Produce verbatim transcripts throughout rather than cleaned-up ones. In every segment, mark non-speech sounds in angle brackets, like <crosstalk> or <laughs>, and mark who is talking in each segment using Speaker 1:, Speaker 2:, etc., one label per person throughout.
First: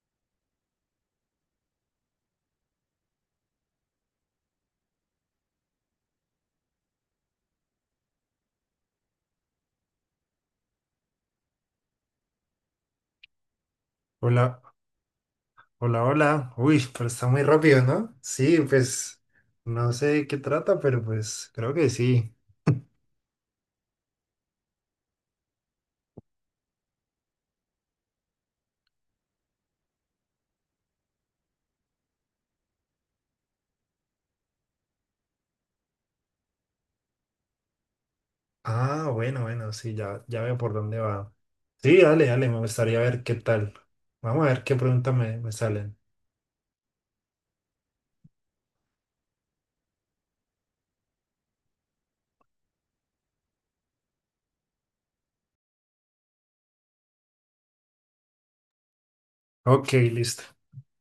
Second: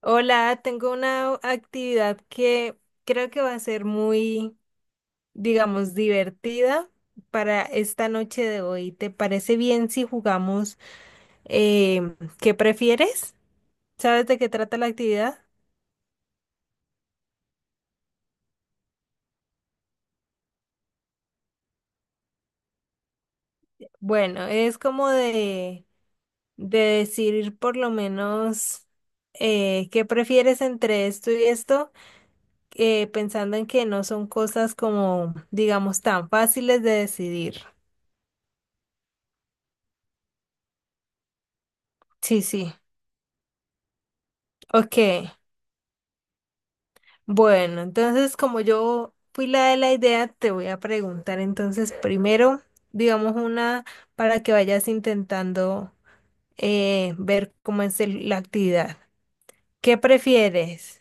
Speaker 1: Hola, tengo una actividad que creo que va a ser muy, digamos, divertida para esta noche de hoy. ¿Te parece bien si jugamos? Eh, ¿qué prefieres? ¿Sabes de qué
Speaker 2: Hola,
Speaker 1: trata la actividad?
Speaker 2: hola, hola. Uy, pero está muy rápido, ¿no? Sí, pues no sé de qué trata, pero pues creo que sí.
Speaker 1: Bueno, es como de, de decir por lo menos, eh, qué prefieres entre esto y esto, eh, pensando en que no son cosas como, digamos, tan fáciles de decidir.
Speaker 2: Ah, bueno, bueno, sí, ya, ya veo por dónde va. Sí, dale,
Speaker 1: Sí,
Speaker 2: dale, me
Speaker 1: sí.
Speaker 2: gustaría ver qué tal. Vamos a ver qué
Speaker 1: Ok.
Speaker 2: preguntas me, me salen.
Speaker 1: Bueno, entonces como yo fui la de la idea, te voy a preguntar entonces primero, digamos una para que vayas intentando, eh, ver cómo es el- la actividad.
Speaker 2: Ok,
Speaker 1: ¿Qué
Speaker 2: listo.
Speaker 1: prefieres?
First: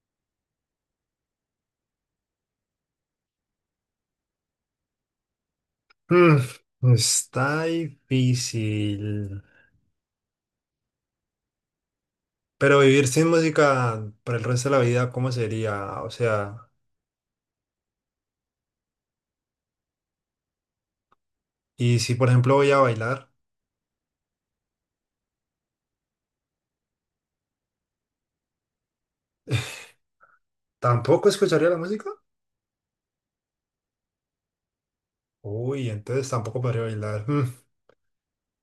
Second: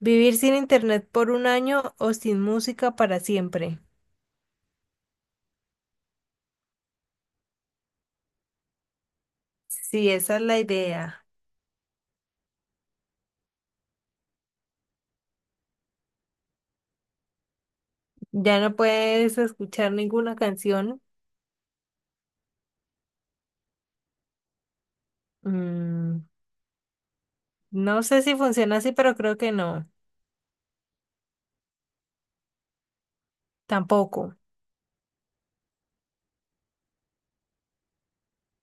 Speaker 1: ¿Vivir sin internet por un año o sin música para siempre?
Speaker 2: Mm, está difícil.
Speaker 1: Sí, esa es la idea.
Speaker 2: Pero vivir sin música para el resto de la vida, ¿cómo sería? O sea,
Speaker 1: Ya no puedes escuchar ninguna canción.
Speaker 2: y si por ejemplo voy a bailar,
Speaker 1: Mm, no sé si funciona así, pero creo que no.
Speaker 2: ¿tampoco escucharía la música?
Speaker 1: Tampoco.
Speaker 2: Uy, entonces tampoco podría bailar. Mm.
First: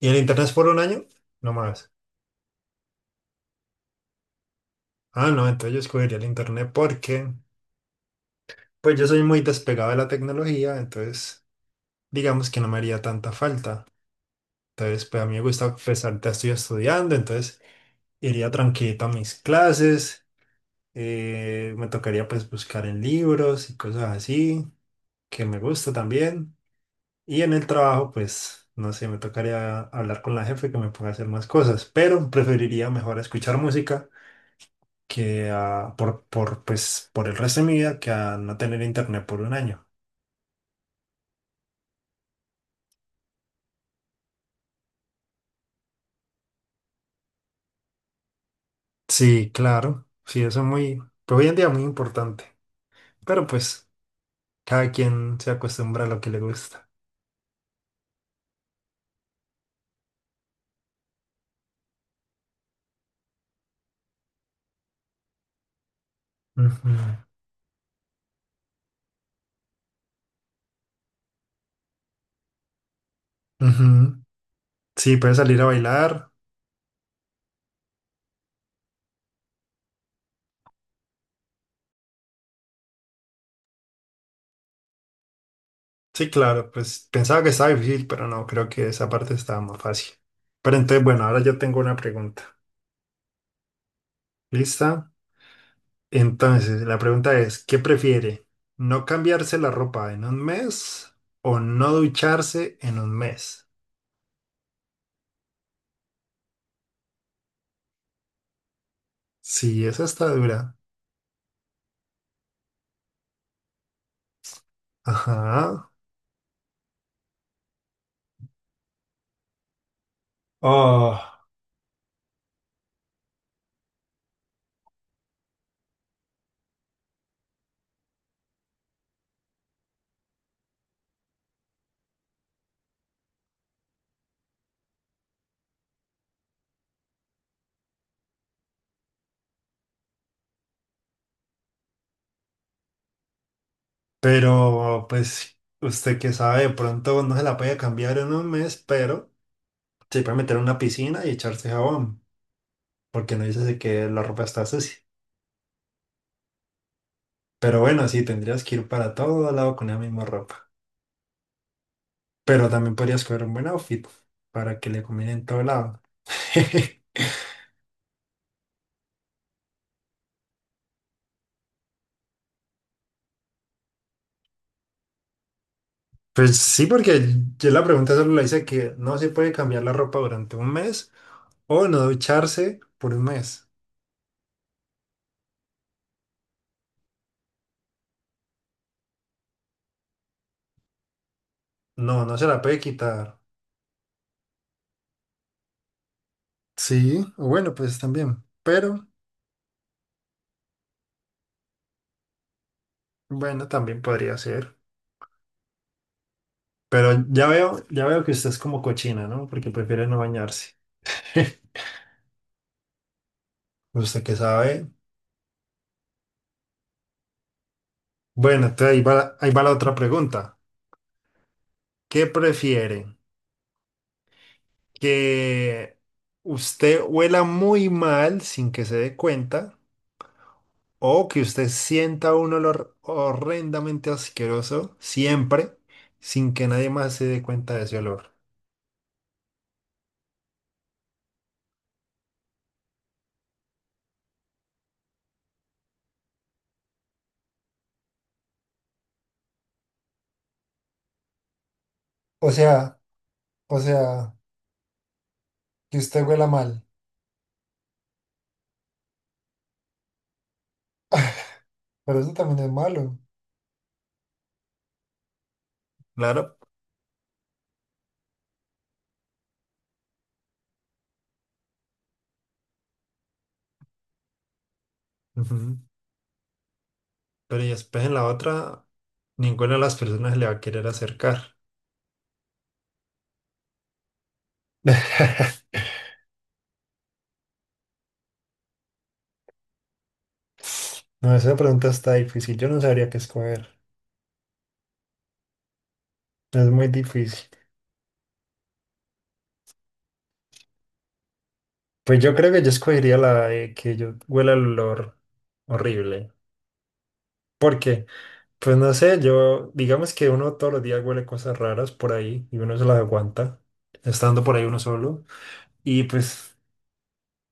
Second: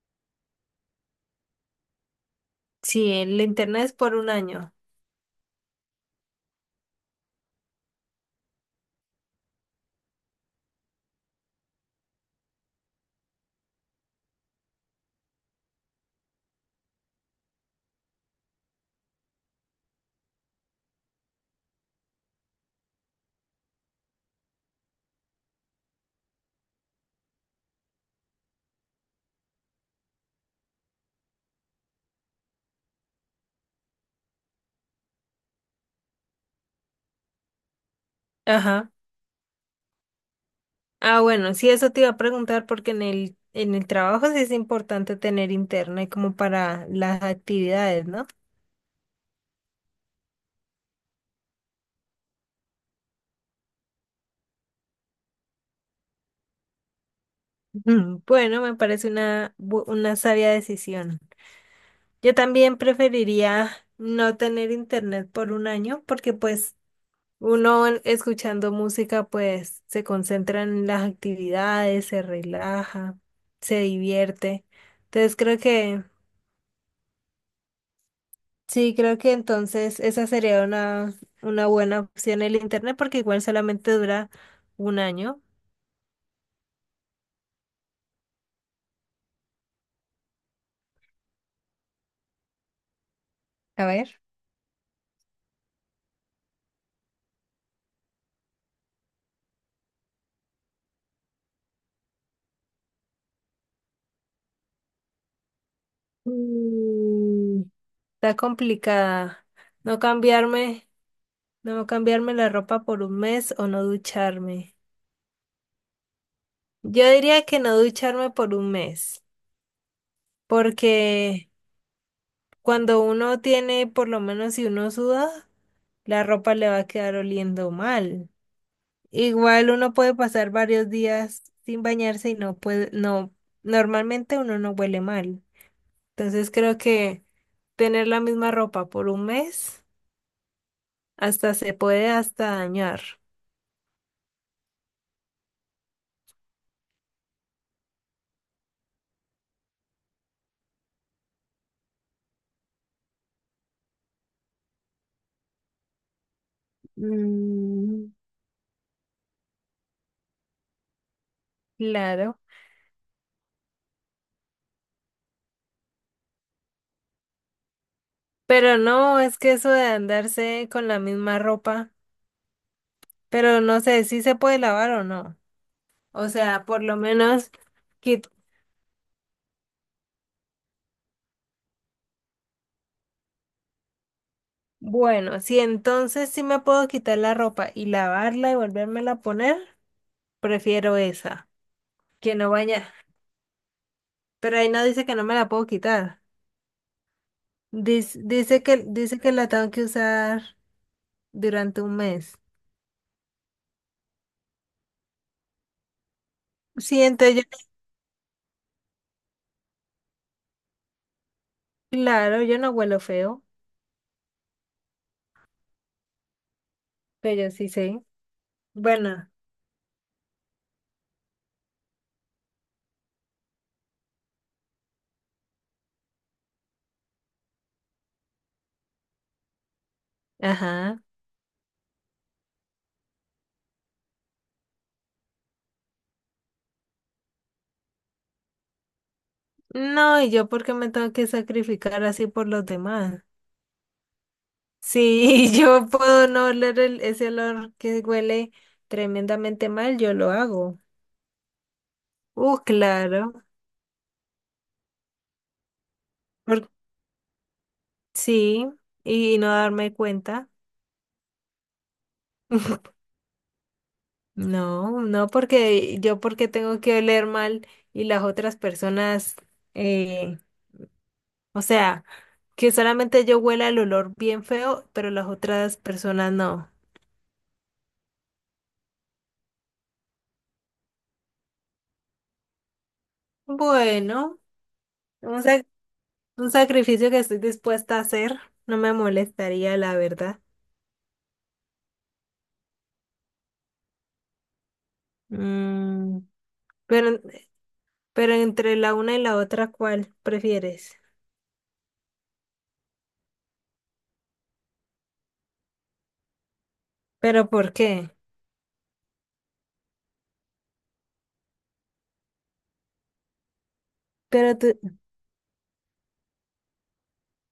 Speaker 2: ¿Y el internet es por un año? No más.
Speaker 1: Sí, el internet es por un año.
Speaker 2: Ah, no, entonces yo escogería el internet porque, pues yo soy muy despegado de la tecnología, entonces digamos que no me haría tanta falta. Entonces, pues a mí me gusta, pues ahorita estoy estudiando, entonces iría tranquilito a mis clases, eh, me tocaría pues buscar en libros y cosas así, que me gusta también. Y en el trabajo, pues, no sé, me tocaría hablar con la jefe que me ponga a hacer más cosas, pero preferiría mejor escuchar música que a- por, por, pues, por el resto de mi vida que a no tener
Speaker 1: Ajá.
Speaker 2: internet por un año.
Speaker 1: Ah, bueno, sí, eso te iba a preguntar porque en el, en el trabajo sí es importante tener internet como para las actividades, ¿no? <clears throat>
Speaker 2: Sí, claro, sí, eso es muy, pues hoy en día muy importante, pero pues cada quien se acostumbra a lo que le gusta.
Speaker 1: Ujú. Bueno, me parece una, bu- una sabia decisión. Yo también preferiría no tener internet por un año porque pues
Speaker 2: Ujú,
Speaker 1: uno en- escuchando música pues se concentra en las actividades, se relaja, se
Speaker 2: ujú.
Speaker 1: divierte.
Speaker 2: Sí, puede
Speaker 1: Entonces creo
Speaker 2: salir a
Speaker 1: que
Speaker 2: bailar.
Speaker 1: Sí, creo que entonces esa sería una, una buena opción el internet porque igual solamente dura un año.
Speaker 2: Sí, claro, pues pensaba que estaba difícil, pero no, creo que esa parte estaba más fácil. Pero entonces, bueno, ahora yo tengo una pregunta.
Speaker 1: A ver.
Speaker 2: ¿Lista? Entonces, la pregunta es, ¿qué prefiere? ¿No cambiarse la ropa en un mes o no ducharse en un mes?
Speaker 1: Mm, está complicada.
Speaker 2: Sí,
Speaker 1: No
Speaker 2: esa está dura.
Speaker 1: cambiarme, no cambiarme la ropa por un mes o no ducharme.
Speaker 2: Ajá.
Speaker 1: Yo diría que no ducharme por un mes, porque
Speaker 2: Oh,
Speaker 1: cuando uno tiene, por lo menos si uno suda, la ropa le va a quedar oliendo mal. Igual uno puede pasar varios días sin bañarse y no puede, no, normalmente uno no huele mal. Entonces creo que tener la misma ropa por un mes hasta se puede hasta dañar.
Speaker 2: pero pues usted que sabe, de pronto no se la puede cambiar en un mes, pero se puede meter en una piscina y echarse jabón, porque no dice que la ropa está sucia. Pero bueno,
Speaker 1: Mm.
Speaker 2: sí, tendrías que ir para todo lado con la misma ropa.
Speaker 1: Claro.
Speaker 2: Pero también podrías coger un buen outfit para que le combine en todo lado. <laughs>
Speaker 1: Pero no, es que eso de andarse con la misma ropa, pero no sé si se puede lavar o no. O
Speaker 2: Pues
Speaker 1: sea, por
Speaker 2: sí,
Speaker 1: lo
Speaker 2: porque
Speaker 1: menos,
Speaker 2: yo la pregunta
Speaker 1: quit-
Speaker 2: solo la hice que no se puede cambiar la ropa durante un mes o no ducharse por un mes.
Speaker 1: bueno, si entonces sí me puedo quitar la ropa y lavarla y volvérmela a poner, prefiero esa.
Speaker 2: No,
Speaker 1: Que
Speaker 2: no se
Speaker 1: no
Speaker 2: la puede
Speaker 1: vaya.
Speaker 2: quitar.
Speaker 1: Pero ahí no dice que no me la puedo quitar.
Speaker 2: Sí, o bueno, pues
Speaker 1: Dice,
Speaker 2: también.
Speaker 1: dice que,
Speaker 2: Pero
Speaker 1: dice que la tengo que usar durante un mes.
Speaker 2: bueno, también podría ser.
Speaker 1: Sí,
Speaker 2: Pero
Speaker 1: entonces yo,
Speaker 2: ya veo, ya veo que usted es como cochina, ¿no? Porque prefiere no bañarse. <laughs>
Speaker 1: no, claro, yo no huelo feo,
Speaker 2: Usted que sabe.
Speaker 1: pero yo sí sé.
Speaker 2: Bueno, entonces ahí
Speaker 1: Bueno,
Speaker 2: va, ahí va la otra pregunta. ¿Qué prefiere? ¿Que usted huela muy mal sin que se dé cuenta?
Speaker 1: ajá.
Speaker 2: O que usted sienta un olor horrendamente asqueroso siempre sin que nadie más se dé cuenta de ese olor.
Speaker 1: No, ¿y yo por qué me tengo que sacrificar así por los demás? Si <laughs> yo puedo no oler el- ese olor que huele tremendamente mal, yo lo hago.
Speaker 2: O
Speaker 1: Uh,
Speaker 2: sea,
Speaker 1: claro.
Speaker 2: o sea, que usted huela
Speaker 1: Por-
Speaker 2: mal,
Speaker 1: sí, y no darme cuenta.
Speaker 2: pero eso también es
Speaker 1: <laughs>
Speaker 2: malo.
Speaker 1: No, no, porque yo porque
Speaker 2: Claro.
Speaker 1: tengo que oler mal y las otras personas, eh, o sea, que solamente yo huela el olor bien feo, pero las otras
Speaker 2: Ujú.
Speaker 1: personas no.
Speaker 2: Pero y después en la otra, ninguna de las personas le va a querer acercar.
Speaker 1: Bueno, un, sac-
Speaker 2: <laughs>
Speaker 1: un sacrificio que estoy dispuesta a hacer, no me molestaría, la verdad.
Speaker 2: No, esa pregunta está difícil. Yo no sabría qué escoger.
Speaker 1: Mm,
Speaker 2: Es muy
Speaker 1: pero,
Speaker 2: difícil.
Speaker 1: pero entre la una y la otra, ¿cuál prefieres?
Speaker 2: Pues yo creo que yo escogería la de que yo huela el olor horrible.
Speaker 1: ¿Pero por
Speaker 2: ¿Por qué?
Speaker 1: qué?
Speaker 2: Pues no sé, yo, digamos que uno todos los días huele cosas raras por ahí y uno se las aguanta, estando por
Speaker 1: Pero
Speaker 2: ahí
Speaker 1: tú-
Speaker 2: uno solo. Y pues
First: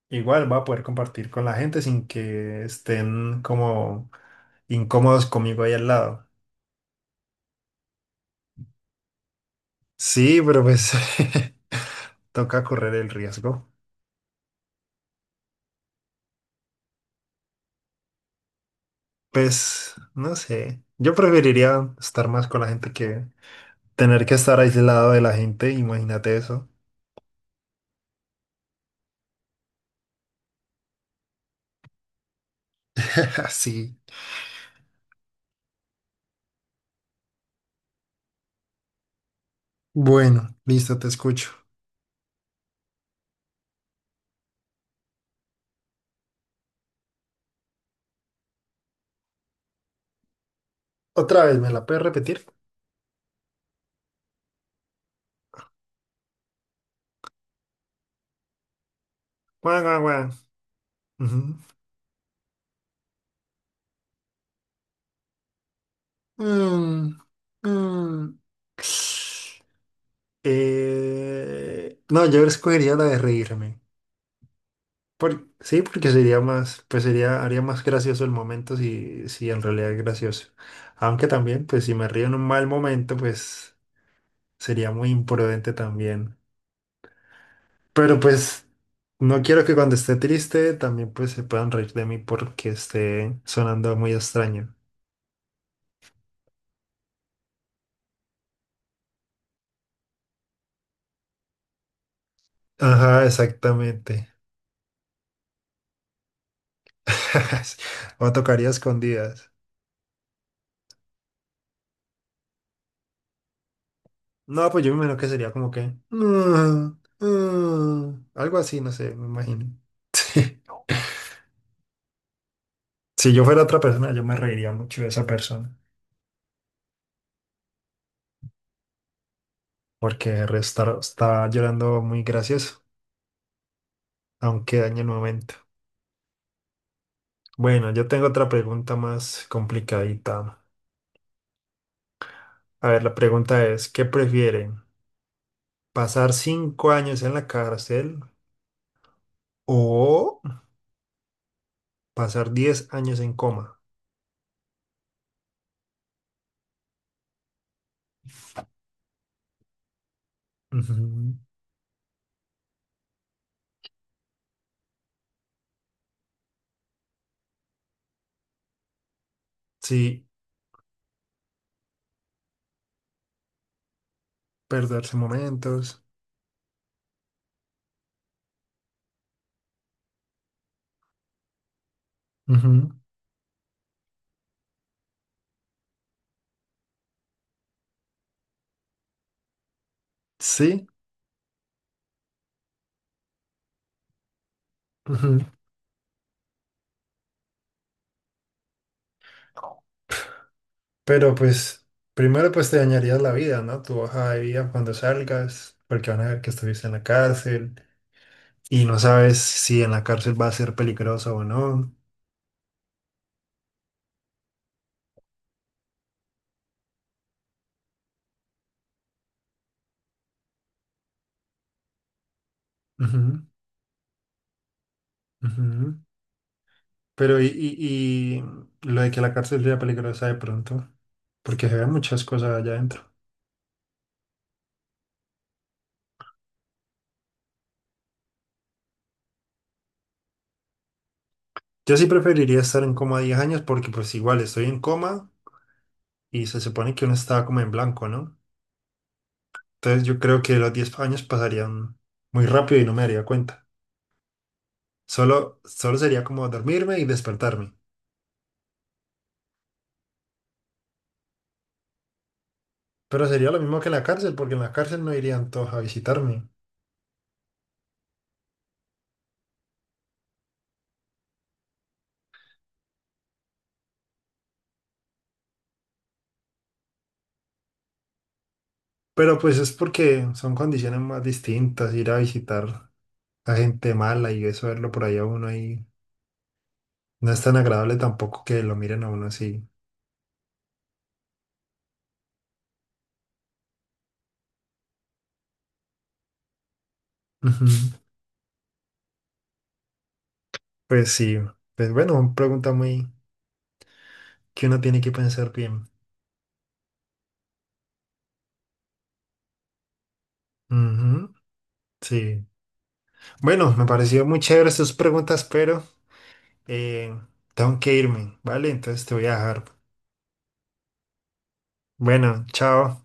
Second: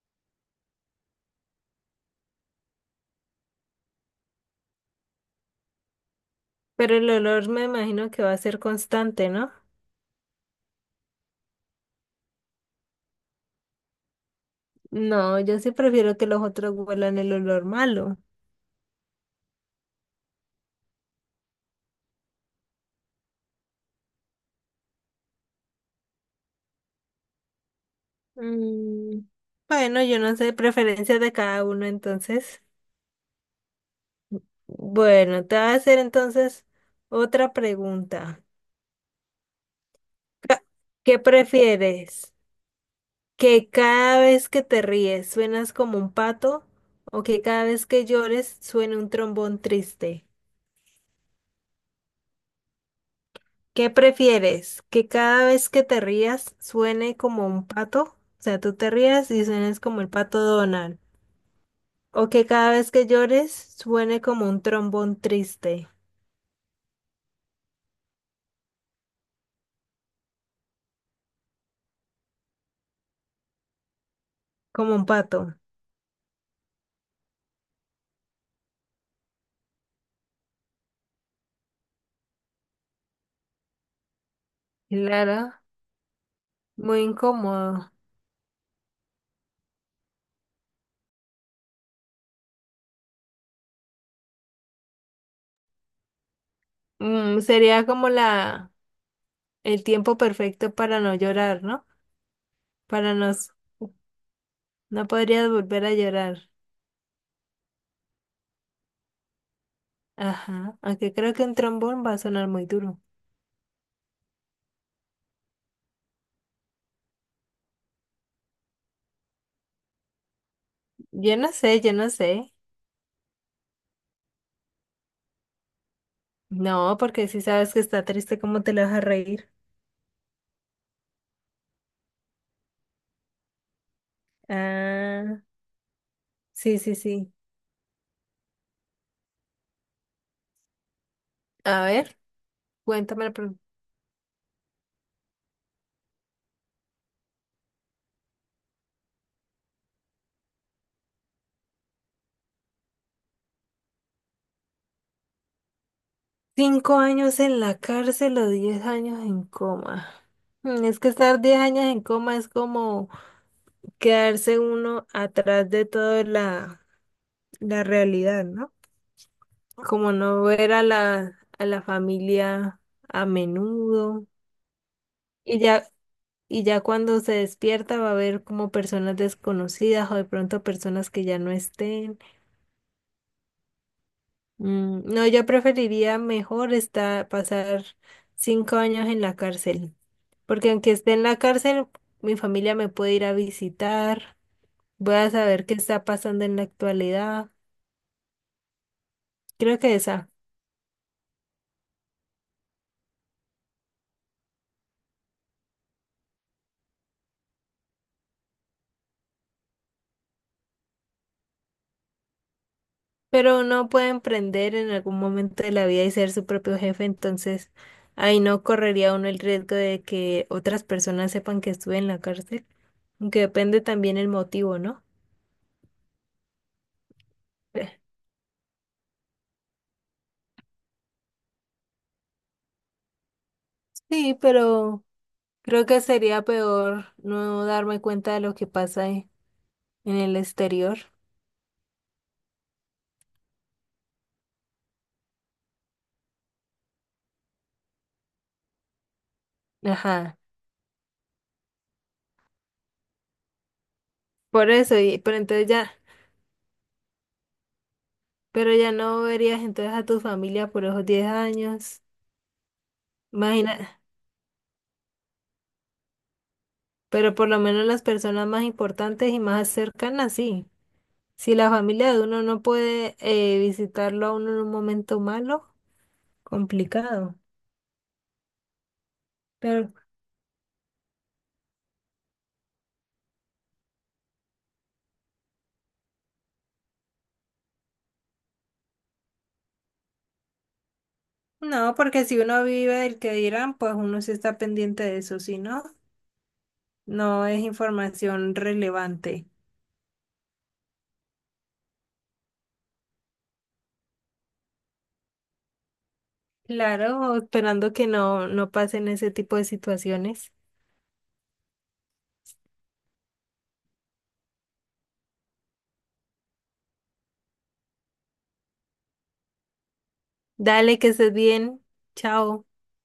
Speaker 2: igual va a poder compartir con la gente sin que estén como incómodos conmigo ahí al lado.
Speaker 1: pero el olor me imagino que va a ser constante, ¿no?
Speaker 2: Sí, pero pues <laughs> toca correr el riesgo.
Speaker 1: No, yo sí prefiero que los otros huelan el olor malo.
Speaker 2: Pues no sé, yo preferiría estar más con la gente que tener que estar aislado de la gente, imagínate eso.
Speaker 1: Mm, Bueno, yo no sé, preferencia de cada uno, entonces.
Speaker 2: <laughs> Así.
Speaker 1: Bueno, te voy a hacer entonces otra pregunta.
Speaker 2: Bueno,
Speaker 1: Ca-
Speaker 2: listo, te
Speaker 1: ¿Qué
Speaker 2: escucho.
Speaker 1: prefieres? ¿Que cada vez que te ríes suenas como un pato o que cada vez que llores suene un trombón triste?
Speaker 2: Otra vez, ¿me la puedes repetir?
Speaker 1: ¿Qué prefieres? ¿Que cada vez que te rías suene como un pato? O sea, tú te rías y suenes
Speaker 2: Guau, guau,
Speaker 1: como el
Speaker 2: guau.
Speaker 1: pato Donald.
Speaker 2: Ujú.
Speaker 1: O que cada vez que llores suene como un trombón triste,
Speaker 2: Mm, mm. Eh, no, yo escogería la de reírme.
Speaker 1: como un
Speaker 2: Por,
Speaker 1: pato.
Speaker 2: sí, porque sería más, pues sería, haría más gracioso el momento si, si en realidad es gracioso. Aunque también, pues si me río en un mal momento, pues sería muy
Speaker 1: Claro,
Speaker 2: imprudente también.
Speaker 1: muy incómodo.
Speaker 2: Pero pues no quiero que cuando esté triste también pues se puedan reír de mí porque esté sonando muy extraño.
Speaker 1: Mm, sería como la el tiempo perfecto para no llorar, ¿no? Para
Speaker 2: Ajá,
Speaker 1: nos
Speaker 2: exactamente.
Speaker 1: No podrías volver a llorar.
Speaker 2: <laughs> O tocaría escondidas.
Speaker 1: Ajá, aunque creo que un trombón va a sonar muy duro.
Speaker 2: No, pues yo me imagino que sería como que... "Mm, mm", algo así, no sé, me imagino. <laughs>
Speaker 1: Yo no sé, yo no sé.
Speaker 2: Si yo fuera otra persona, yo me reiría mucho de esa persona,
Speaker 1: No, porque si sabes que está triste, ¿cómo te lo vas a reír?
Speaker 2: porque el resto está llorando muy gracioso, aunque dañe el
Speaker 1: Ah,
Speaker 2: momento.
Speaker 1: sí, sí, sí.
Speaker 2: Bueno, yo tengo otra pregunta más complicadita.
Speaker 1: A ver,
Speaker 2: A ver, la
Speaker 1: cuéntame. La
Speaker 2: pregunta es, ¿qué prefieren? ¿Pasar cinco años en la cárcel o pasar diez años en coma?
Speaker 1: Cinco años en la cárcel o diez años en coma. Mm, Es que
Speaker 2: Ujú.
Speaker 1: estar diez años en coma es como quedarse uno atrás de toda la, la realidad, ¿no? Como
Speaker 2: Sí,
Speaker 1: no ver a la, a la familia a menudo.
Speaker 2: perderse
Speaker 1: Y ya,
Speaker 2: momentos.
Speaker 1: y ya cuando se despierta va a ver como personas desconocidas o de pronto personas que ya no estén.
Speaker 2: Ujú,
Speaker 1: Mm, no, yo preferiría mejor estar, pasar cinco años en la cárcel, porque
Speaker 2: sí,
Speaker 1: aunque esté en la cárcel, mi familia me puede ir a visitar, voy a
Speaker 2: ujú.
Speaker 1: saber qué está pasando en la actualidad, creo que esa,
Speaker 2: Pero pues primero pues te dañarías la vida, ¿no? Tu hoja de vida cuando salgas, porque van a ver que estuviste en la cárcel y no sabes si en la cárcel va a ser peligroso o no.
Speaker 1: pero uno puede emprender en algún momento de la vida y ser su propio jefe, entonces ahí no correría uno el riesgo de que otras personas sepan que estuve en la cárcel, aunque
Speaker 2: Ujú,
Speaker 1: depende también el motivo, ¿no?
Speaker 2: ujú. Pero y,
Speaker 1: Eh,
Speaker 2: y, y lo de que la cárcel sea peligrosa de pronto, porque se ven muchas cosas allá adentro.
Speaker 1: Sí, pero... Creo que sería peor no darme cuenta de lo que pasa en en el exterior.
Speaker 2: Yo sí preferiría estar en coma diez años porque pues igual estoy en coma y se supone que uno estaba como en blanco, ¿no? Entonces yo
Speaker 1: Ajá.
Speaker 2: creo que los diez años pasarían muy rápido y no me daría cuenta.
Speaker 1: Por eso, y, pero
Speaker 2: Solo,
Speaker 1: entonces ya,
Speaker 2: solo sería como dormirme y despertarme.
Speaker 1: pero ya no verías entonces a tu familia por esos diez años.
Speaker 2: Pero sería lo
Speaker 1: Imagina,
Speaker 2: mismo que en la cárcel, porque en la cárcel no irían todos a visitarme.
Speaker 1: pero por lo menos las personas más importantes y más cercanas, sí. Si la familia de uno no puede eh, visitarlo a uno en un momento malo, complicado.
Speaker 2: Pero pues es
Speaker 1: Pero
Speaker 2: porque son condiciones más distintas, ir a visitar a gente mala y eso verlo por ahí a uno ahí no es tan agradable tampoco que lo miren a uno así.
Speaker 1: no, porque si uno vive el que dirán, pues uno sí está pendiente de eso, si no, no es
Speaker 2: Ujú.
Speaker 1: información relevante.
Speaker 2: Pues sí, pues bueno, pregunta muy que uno tiene que pensar bien.
Speaker 1: Claro, esperando que no, no pasen ese tipo de situaciones.
Speaker 2: Ujú, sí. Bueno, me pareció muy chévere estas preguntas, pero... Eh, tengo que irme, ¿vale? Entonces te voy a dejar.
Speaker 1: Dale, que estés bien.
Speaker 2: Bueno,
Speaker 1: Chao.
Speaker 2: chao.